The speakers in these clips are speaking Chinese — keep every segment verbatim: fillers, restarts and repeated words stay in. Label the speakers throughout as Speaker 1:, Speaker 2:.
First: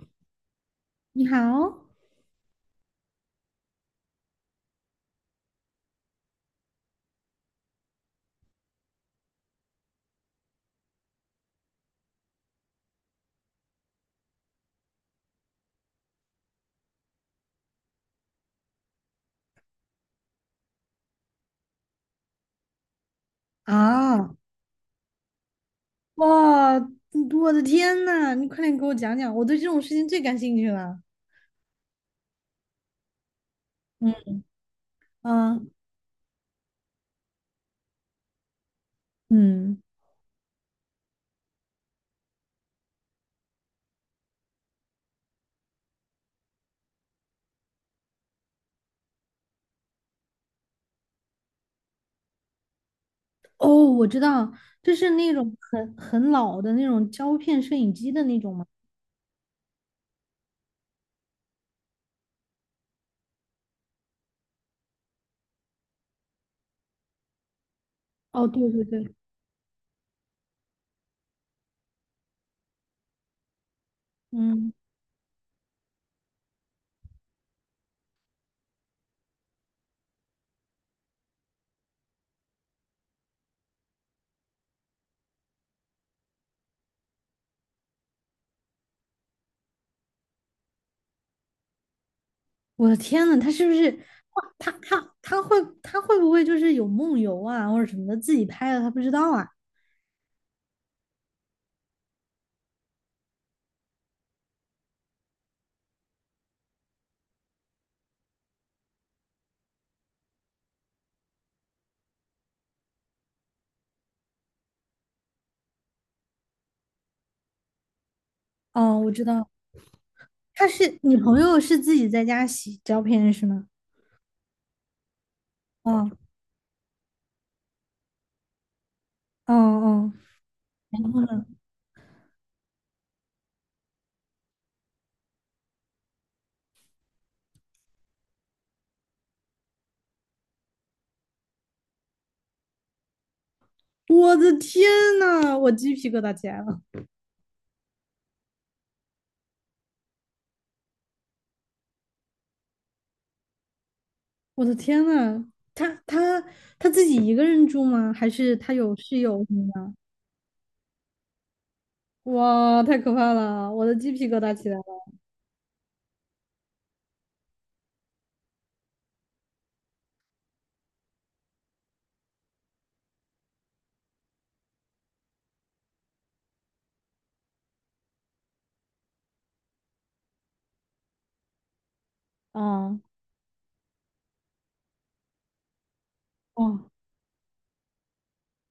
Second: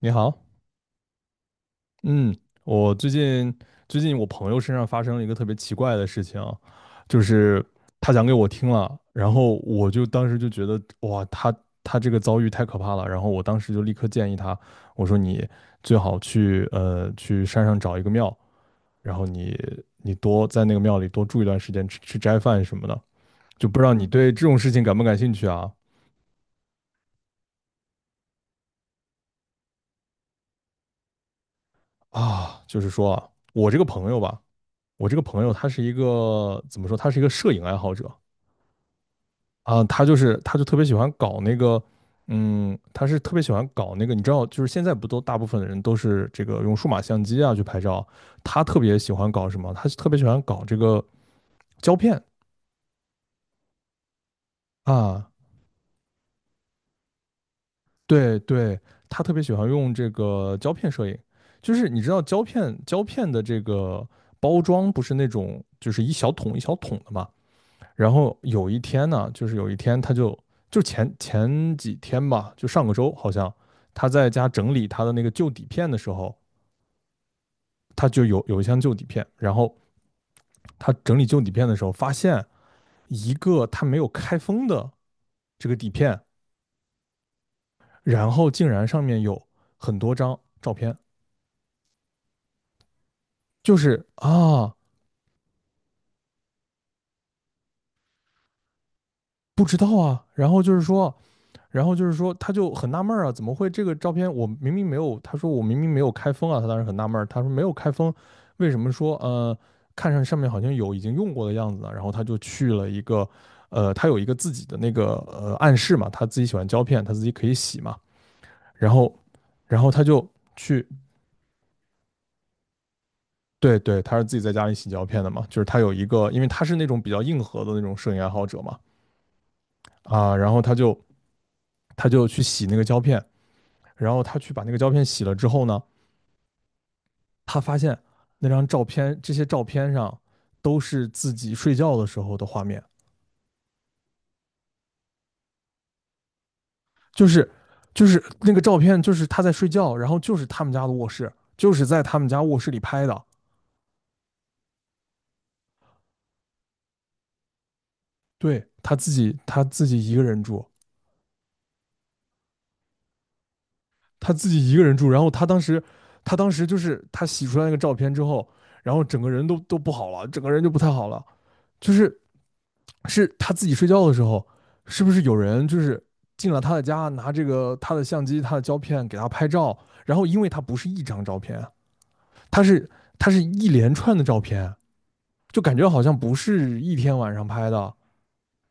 Speaker 1: 你好。
Speaker 2: 你好
Speaker 1: 嗯，我最近最近我朋友身上发生了一个特别奇怪的事情，就是他讲给我听了，然后我就当时就觉得哇，他他这个遭遇太可怕了。然后我当时就立刻建议他，我说你最好去呃去山上找一个庙，然后你你多在那个庙里多住一段时间，吃吃斋饭什么的，就不知道你
Speaker 2: 啊！
Speaker 1: 对这种事情感不感兴趣啊？
Speaker 2: 哇，我的天呐，你快点给我讲讲，我对这种事情最感兴趣了。
Speaker 1: 啊，就是说啊，我这个朋
Speaker 2: 嗯
Speaker 1: 友吧，我这个朋友
Speaker 2: 啊，
Speaker 1: 他是一个，怎么说，他是一个摄影爱好者。
Speaker 2: 嗯，
Speaker 1: 啊，他就是他就特别喜欢搞那个。嗯，他是特别喜欢搞那个，你知道，就是现在不都大部分的人都是这个用数码相机啊去拍照。他特别喜欢搞什么？他特别喜欢搞这个胶片。
Speaker 2: 哦，我知道，就是
Speaker 1: 啊，
Speaker 2: 那种很很老的那种胶片摄影机的
Speaker 1: 对
Speaker 2: 那种嘛。
Speaker 1: 对，他特别喜欢用这个胶片摄影。就是你知道胶片胶片的这个包装不是那种就是一小桶一小桶的嘛。然后
Speaker 2: 哦，
Speaker 1: 有
Speaker 2: 对
Speaker 1: 一
Speaker 2: 对对，
Speaker 1: 天呢，就是有一天他就就前前几天吧，就上个周好像他在家整
Speaker 2: 嗯，
Speaker 1: 理他的那个旧底片的时候，他就有有一箱旧底片。然后他整理旧底片的时候发现一个他没有开封的这个底片，然后竟然上面有很多张照片。
Speaker 2: 我的天呐，他是不
Speaker 1: 就
Speaker 2: 是
Speaker 1: 是
Speaker 2: 哇？他
Speaker 1: 啊，
Speaker 2: 他他会他会不会就是有梦游啊，或者什么的，自己拍的他不知道啊？
Speaker 1: 不知道啊。然后就是说然后就是说，他就很纳闷儿啊，怎么会这个照片我明明没有？他说我明明没有开封啊。他当时很纳闷儿，他说没有开封，为什么说呃看上上面好像有已经用过的样子呢？然后他就去了一个，呃，他有一个自己的那个呃暗示嘛，他自己喜欢胶片，他自己可以洗嘛。然
Speaker 2: 哦，我
Speaker 1: 后
Speaker 2: 知道，
Speaker 1: 然后他就
Speaker 2: 他
Speaker 1: 去。
Speaker 2: 是你朋友是自己在家洗胶片是吗？
Speaker 1: 对对，他是自己在家里洗胶片的嘛，就是他有一
Speaker 2: 哦
Speaker 1: 个，因为他是那种比较硬核的那种摄影爱好者嘛。
Speaker 2: 哦哦，
Speaker 1: 啊，然后他就他就去洗那个胶片。然后他去把那个胶片洗了之后呢，他发现那张照片，这些照片上都是自己睡觉的时候的画面。
Speaker 2: 我的天呐，我鸡皮疙瘩起来了！
Speaker 1: 就是就是那个照片，就是他在睡觉，然后就是他们家的卧室，就是在他们家卧室里拍的。
Speaker 2: 我的天呐，他他他自己一个人住吗？还是
Speaker 1: 对
Speaker 2: 他
Speaker 1: 他
Speaker 2: 有
Speaker 1: 自
Speaker 2: 室
Speaker 1: 己，
Speaker 2: 友什
Speaker 1: 他
Speaker 2: 么
Speaker 1: 自
Speaker 2: 的？
Speaker 1: 己一个人住，
Speaker 2: 哇，太可怕了！我的鸡皮
Speaker 1: 他
Speaker 2: 疙
Speaker 1: 自
Speaker 2: 瘩起
Speaker 1: 己一
Speaker 2: 来
Speaker 1: 个人
Speaker 2: 了
Speaker 1: 住。然后他当时，他当时就是他洗出来那个照片之后，然后整个人都都不好了，整个人就不太好了。就是，是他自己睡觉的时候，是不是有人就是进了他的家，拿这个他的相机、他的胶片给他拍照？然后因为他不是一张照片啊，他是
Speaker 2: 啊！
Speaker 1: 他是一连串的照片，就感觉好像不
Speaker 2: 哇，
Speaker 1: 是一天晚上拍的。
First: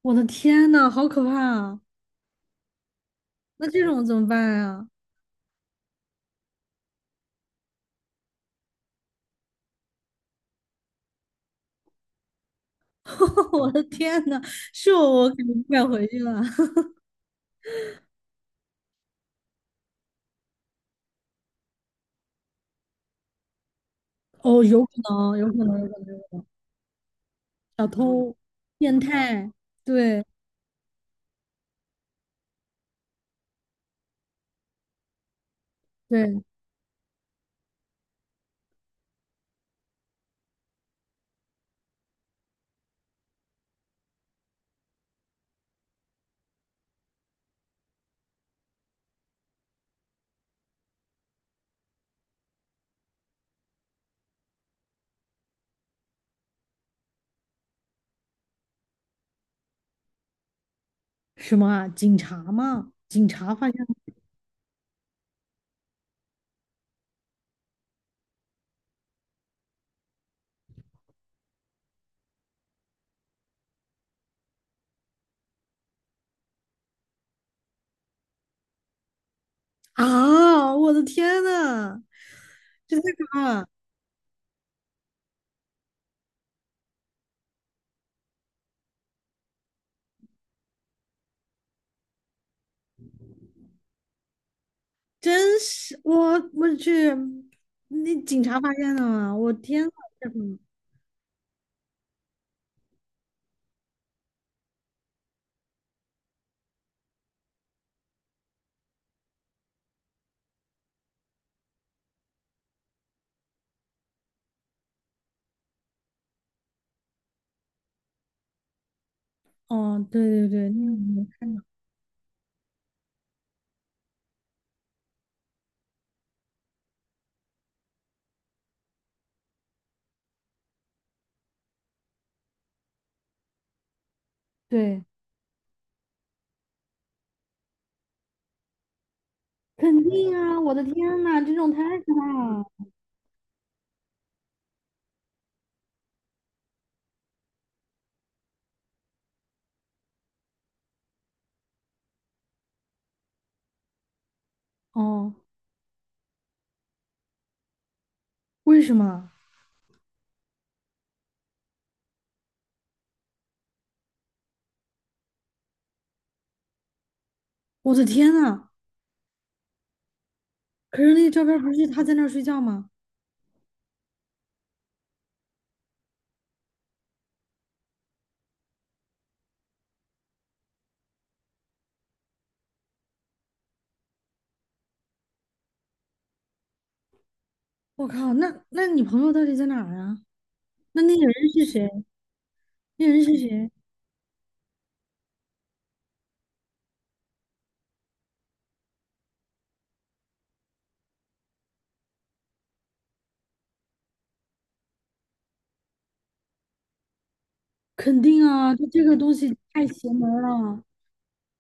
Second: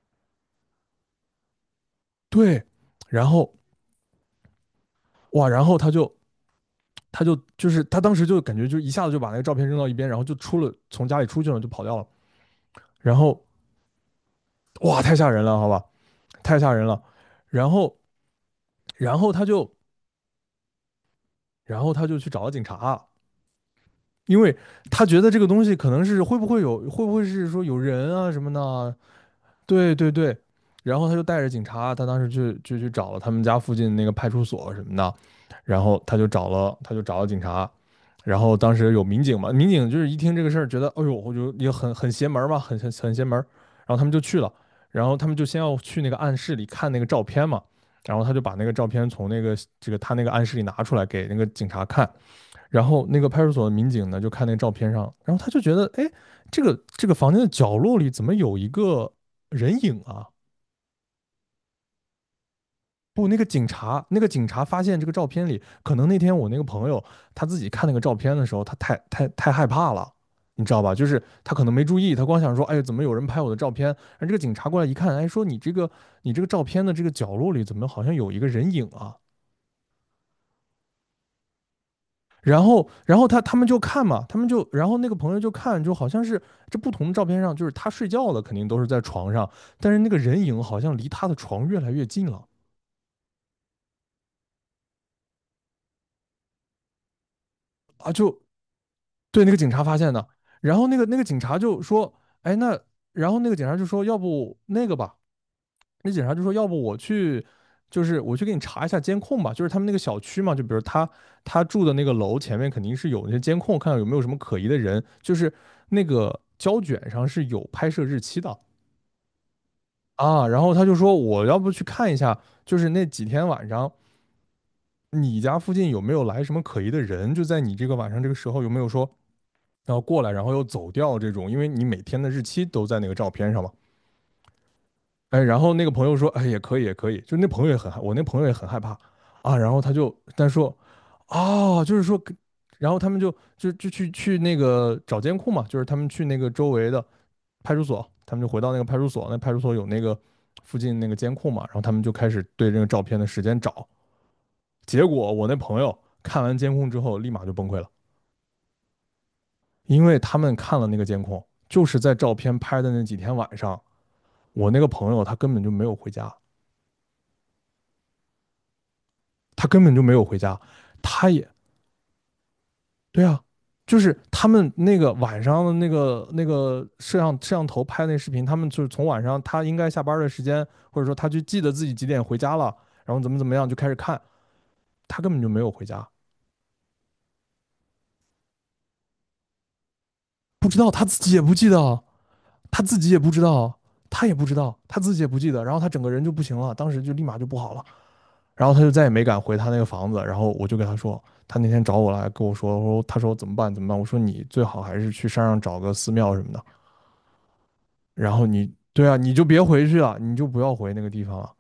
Speaker 2: 我的天呐，好可怕啊！
Speaker 1: 对。然后
Speaker 2: 那这种怎么办啊？
Speaker 1: 哇，然后他就他就就是他当时就感觉就一下子就把那个照片扔到一边，然后就出了从家里出去了，就跑掉了。然后
Speaker 2: 我的天呐，是
Speaker 1: 哇，太
Speaker 2: 我，
Speaker 1: 吓
Speaker 2: 我肯
Speaker 1: 人了，
Speaker 2: 定
Speaker 1: 好
Speaker 2: 不
Speaker 1: 吧，
Speaker 2: 敢回去了。
Speaker 1: 太吓人了。然后然后他就然后他就去找了警察。因 为
Speaker 2: 哦，有可
Speaker 1: 他觉得
Speaker 2: 能，
Speaker 1: 这个
Speaker 2: 有
Speaker 1: 东
Speaker 2: 可
Speaker 1: 西
Speaker 2: 能，有
Speaker 1: 可
Speaker 2: 可
Speaker 1: 能是
Speaker 2: 能，
Speaker 1: 会不会有，会不会是说有
Speaker 2: 小
Speaker 1: 人啊
Speaker 2: 偷、
Speaker 1: 什么的啊。
Speaker 2: 变态，
Speaker 1: 对对
Speaker 2: 对
Speaker 1: 对。然后他就带着警察，他当时就就去找了他们家附近那个派出所什么的。然后他就
Speaker 2: 对，
Speaker 1: 找了他就找了警察。然后当时有民警嘛，民警就是一听这个事儿，觉得哎呦，我就也很很邪门嘛，很很很邪门。然后他们就去了，然后他们就先要去那个暗室里看那个照片嘛。然后他就把那个照片从那个这个他那个暗室里拿出来给那个警察看。然后那个派出所的民警呢，就看那个照片上，然后他就觉得，哎，这个这个房间的角落里怎么有一个人影啊？
Speaker 2: 什么啊？警察吗？
Speaker 1: 不，
Speaker 2: 警
Speaker 1: 那个
Speaker 2: 察
Speaker 1: 警
Speaker 2: 发现
Speaker 1: 察，那个警察发现这个照片里，可能那天我那个朋友他自己看那个照片的时候，他太太太害怕了。你知道吧？就是他可能没注意，他光想说，哎，怎么有人拍我的照片？然后这个警察过来一看，哎，说你这个你这个照片的这个角落里怎么好像有一个人影啊？
Speaker 2: 啊！我的天呐！
Speaker 1: 然后，
Speaker 2: 是
Speaker 1: 然
Speaker 2: 可
Speaker 1: 后他
Speaker 2: 怕
Speaker 1: 他们
Speaker 2: 了，
Speaker 1: 就看嘛，他们就，然后那个朋友就看，就好像是这不同的照片上，就是他睡觉了，肯定都是在床上，但是那个人影好像离他的床越来越近了。
Speaker 2: 真是我我去，
Speaker 1: 啊，
Speaker 2: 那
Speaker 1: 就
Speaker 2: 警察发现了吗？
Speaker 1: 对，那
Speaker 2: 我
Speaker 1: 个警察
Speaker 2: 天呐，
Speaker 1: 发现的。
Speaker 2: 这种
Speaker 1: 然后那个那个警察就说，哎，那然后那个警察就说，要不那个吧。那警察就说，要不我去，就是我去给你查一下监控吧。就是他们那个小区嘛，就比如他他住的那个楼前面肯定是有那些监控，看看有没有什么可疑的人，就是那个胶卷上是有拍摄日期的。
Speaker 2: 哦，
Speaker 1: 啊，
Speaker 2: 对对
Speaker 1: 然
Speaker 2: 对，
Speaker 1: 后他
Speaker 2: 那
Speaker 1: 就
Speaker 2: 个
Speaker 1: 说
Speaker 2: 没
Speaker 1: 我
Speaker 2: 看
Speaker 1: 要
Speaker 2: 到，
Speaker 1: 不去看一下，就是那几天晚上你家附近有没有来什么可疑的人，就在你这个晚上这个时候有没有说然后过来，然后又走掉这种，因为你每天的日期都在那个照片上嘛。
Speaker 2: 对，
Speaker 1: 哎，然后那个朋友说，哎，也可以，也可以，就那朋友也很害，我那朋友也很害怕。啊，然后他
Speaker 2: 肯
Speaker 1: 就
Speaker 2: 定
Speaker 1: 但
Speaker 2: 啊！我
Speaker 1: 说，
Speaker 2: 的天呐，这种
Speaker 1: 哦，就
Speaker 2: 太
Speaker 1: 是
Speaker 2: 可
Speaker 1: 说，
Speaker 2: 怕了。
Speaker 1: 然后他们就就就去去那个找监控嘛。就是他们去那个周围的派出所，他们就回到那个派出所，那派出所有那个附近那个监控嘛，然后他们就开始对这个照片的时间找。结果
Speaker 2: 哦，
Speaker 1: 我那朋友看完监控之后立马就崩溃了。
Speaker 2: 为什么？
Speaker 1: 因为他们看了那个监控，就是在照片拍的那几天晚上，我那个朋友他根本就没有回家，
Speaker 2: 我的天呐！
Speaker 1: 他根本就没有回家。
Speaker 2: 可是那
Speaker 1: 他
Speaker 2: 个照
Speaker 1: 也。
Speaker 2: 片不是他在那儿睡觉吗？
Speaker 1: 对啊。就是他们那个晚上的那个那个摄像摄像头拍那视频，他们就是从晚上他应该下班的时间，或者说他就记得自己几点回家了，然后怎么怎么样就开始看，他根本就没有回家。
Speaker 2: 我靠，那那你朋友到底在哪儿啊？
Speaker 1: 不知道
Speaker 2: 那
Speaker 1: 他
Speaker 2: 那
Speaker 1: 自
Speaker 2: 个
Speaker 1: 己也
Speaker 2: 人
Speaker 1: 不
Speaker 2: 是
Speaker 1: 记得。
Speaker 2: 谁？
Speaker 1: 他自
Speaker 2: 那
Speaker 1: 己也
Speaker 2: 人
Speaker 1: 不
Speaker 2: 是
Speaker 1: 知
Speaker 2: 谁？
Speaker 1: 道。他也不知道，他自己也不记得。然后他整个人就不行了，当时就立马就不好了，然后他就再也没敢回他那个房子。然后我就跟他说，他那天找我来跟我说，我说他说怎么办怎么办，我说你最好还是去山上找个寺庙什么的。
Speaker 2: 肯
Speaker 1: 然后
Speaker 2: 定
Speaker 1: 你。
Speaker 2: 啊，就这
Speaker 1: 对啊，
Speaker 2: 个
Speaker 1: 你
Speaker 2: 东
Speaker 1: 就
Speaker 2: 西
Speaker 1: 别回
Speaker 2: 太
Speaker 1: 去
Speaker 2: 邪
Speaker 1: 了，
Speaker 2: 门
Speaker 1: 你
Speaker 2: 儿
Speaker 1: 就不要
Speaker 2: 了，
Speaker 1: 回那个地方了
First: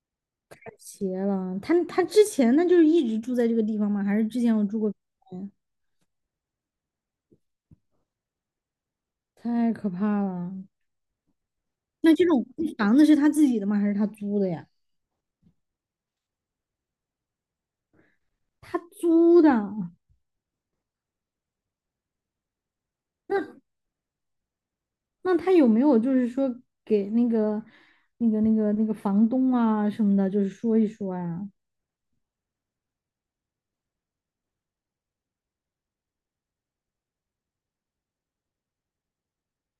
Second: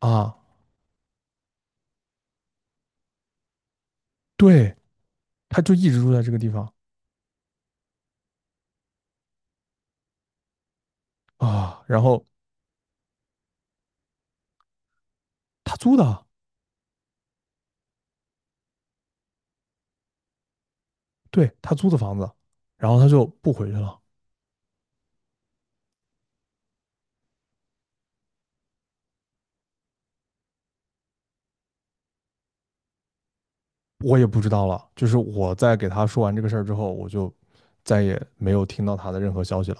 Speaker 1: 啊。
Speaker 2: 太邪了。他他之前那就是一直住在这个地方吗？还是之前我
Speaker 1: 对，
Speaker 2: 住过？
Speaker 1: 他就一直住在这个地方
Speaker 2: 太可怕了。
Speaker 1: 啊。然
Speaker 2: 那
Speaker 1: 后
Speaker 2: 这种房子是他自己的吗？还是他租的呀？
Speaker 1: 他租的，
Speaker 2: 他租的，
Speaker 1: 对他租的房子，然后他就不回去了。
Speaker 2: 那他有没有就是说给那个、那个、那个、那个房东啊什么的，就是说一说呀？
Speaker 1: 我也不知道了。就是我在给他说完这个事儿之后，我就再也没有听到他的任何消息了。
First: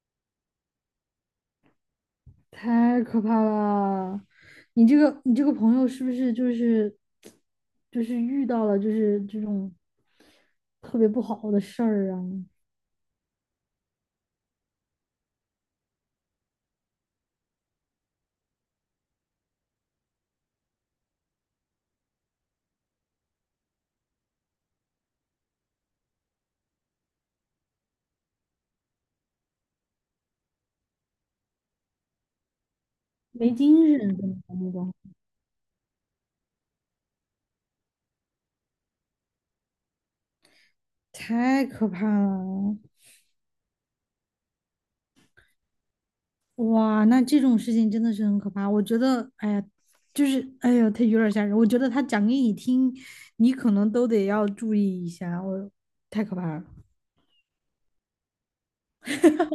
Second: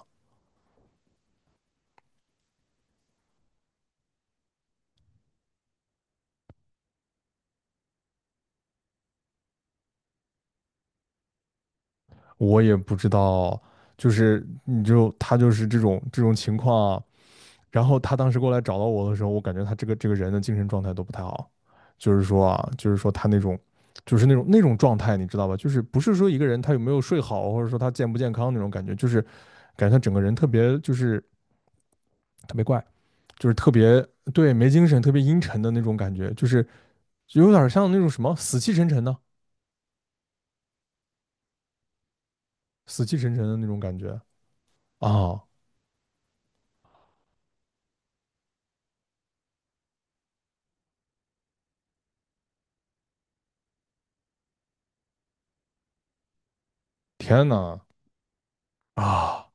Speaker 2: 太可怕了！你这个你这个朋友是不是就是就是遇到了就是这种特别不好的事儿啊？
Speaker 1: 我也不知道，就是你就他就是这种这种情况啊。然后他当时过来找到我的时候，我感觉他这个这个人的精神状态都不太好，就是说啊，就是说他那种。就是那种那种状态，你知道吧？就是不是说一个人他有没有睡好，或者说他健不健康那种感觉，就是感觉他整个人特别就是特别怪。就
Speaker 2: 没
Speaker 1: 是特
Speaker 2: 精
Speaker 1: 别，
Speaker 2: 神，怎么
Speaker 1: 对，
Speaker 2: 怎
Speaker 1: 没
Speaker 2: 么
Speaker 1: 精
Speaker 2: 的？
Speaker 1: 神、特别阴沉的那种感觉。就是就有点像那种什么死气沉沉的、
Speaker 2: 太可怕了！
Speaker 1: 死气沉沉的那种感觉啊！
Speaker 2: 哇，那这种事情真的是很可怕。我觉得，哎呀，就是，哎呀，他有点吓人。我觉得他讲给你听，你可能都得要注意一下。我太可怕了。
Speaker 1: 天呐。啊，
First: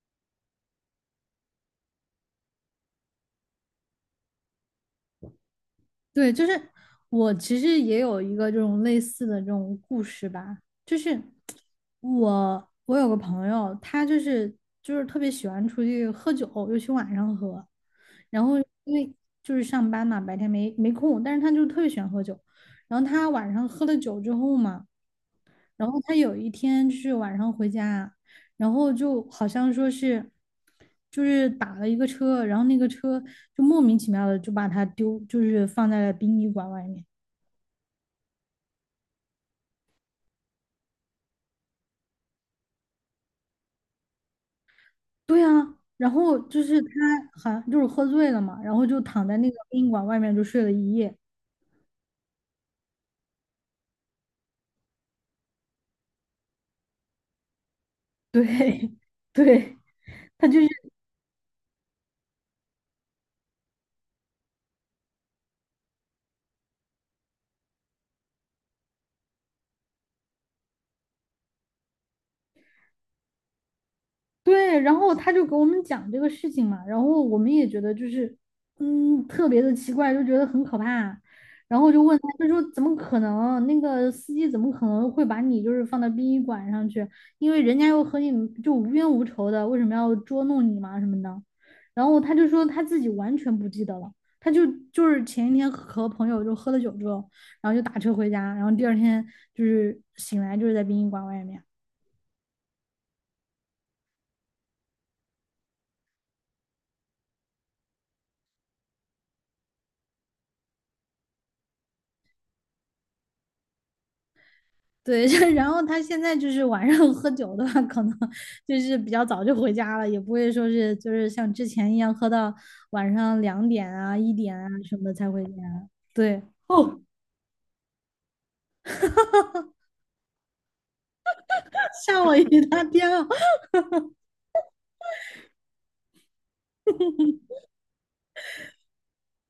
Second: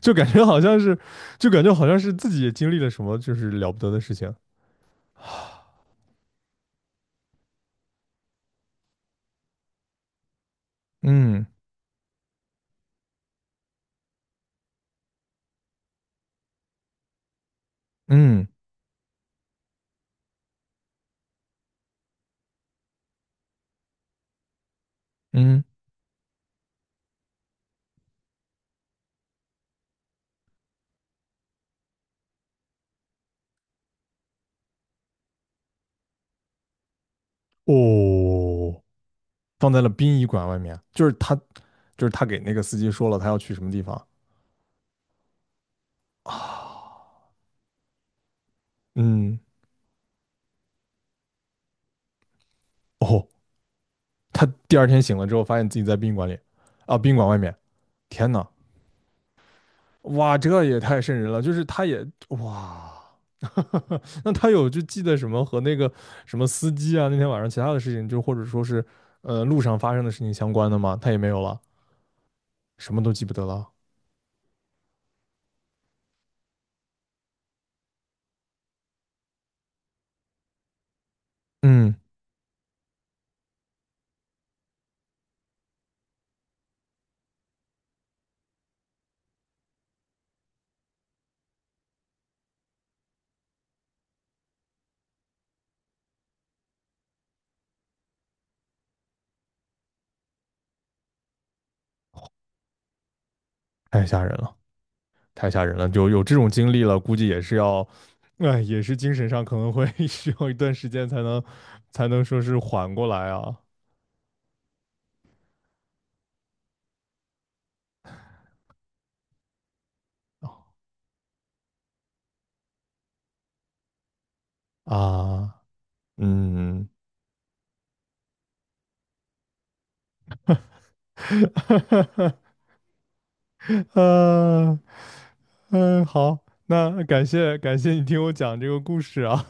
Speaker 1: 就感觉好像是，就感觉好像是自己也经历了什么就是了不得的事情。
Speaker 2: 对，就是我其实也有一个这种类似的这种故事吧，就是
Speaker 1: 嗯
Speaker 2: 我我有个朋友，他就是就是特别喜欢出去喝酒，尤其晚上喝。然
Speaker 1: 嗯
Speaker 2: 后因为就是上班嘛，白天没没空，但是他就特别喜欢喝酒。然后他晚上喝了酒之后嘛。
Speaker 1: 嗯。
Speaker 2: 然后他有一天就是晚上回家，然后就好像说是，就是打了一个车，然后那个车就莫名其妙的就把他丢，就是放在了殡仪馆外面。
Speaker 1: 哦，放在了殡仪馆外面，就是他，就是他给那个司机说了他要去什么地方
Speaker 2: 对啊，然后就是
Speaker 1: 啊？
Speaker 2: 他好像就是喝醉了嘛，然后就躺在
Speaker 1: 嗯。
Speaker 2: 那个殡仪馆外面就睡了一夜。
Speaker 1: 哦，他第二天醒了之后，发现自己在宾馆里啊，宾馆外面。天呐。
Speaker 2: 对，对，
Speaker 1: 哇，
Speaker 2: 他就。
Speaker 1: 这也太瘆人了！就是他也哇。那他有就记得什么和那个什么司机啊，那天晚上其他的事情，就或者说是呃路上发生的事情相关的吗？他也没有了，什么都记不得了。
Speaker 2: 对，然后他就给我们讲这个事情嘛，然后我们也觉得就是，嗯，特别的奇怪，就觉得很可怕，然后
Speaker 1: 嗯。
Speaker 2: 就问他，就说怎么可能？那个司机怎么可能会把你就是放到殡仪馆上去？因为人家又和你就无冤无仇的，为什么要捉弄你嘛什么的？然后他就说他自己完全不记得了，他就就是前一天和朋友就喝了酒之后，然后就打车回家，然后第二天就是醒来就是在殡仪馆外面。
Speaker 1: 太吓人了，太吓人了。就有这种经历了，估计也是要，哎，也是精神上可能会 需要一段时间才能才能说是缓过来啊。
Speaker 2: 对，就然后他现在就是晚上 喝酒的话，可能就是比较早就回家了，也不会说是就是像之前一样喝到晚上两点啊、一点啊什么的才回
Speaker 1: 啊。
Speaker 2: 家。对，
Speaker 1: 嗯。
Speaker 2: 哦，吓 我一大跳。
Speaker 1: 呃，嗯，好，那感谢感谢你听我讲这个故事啊。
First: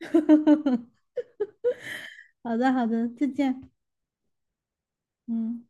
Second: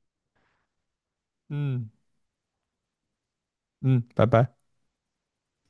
Speaker 1: 嗯
Speaker 2: 好的，好的，再见。
Speaker 1: 嗯，拜拜。
Speaker 2: 嗯。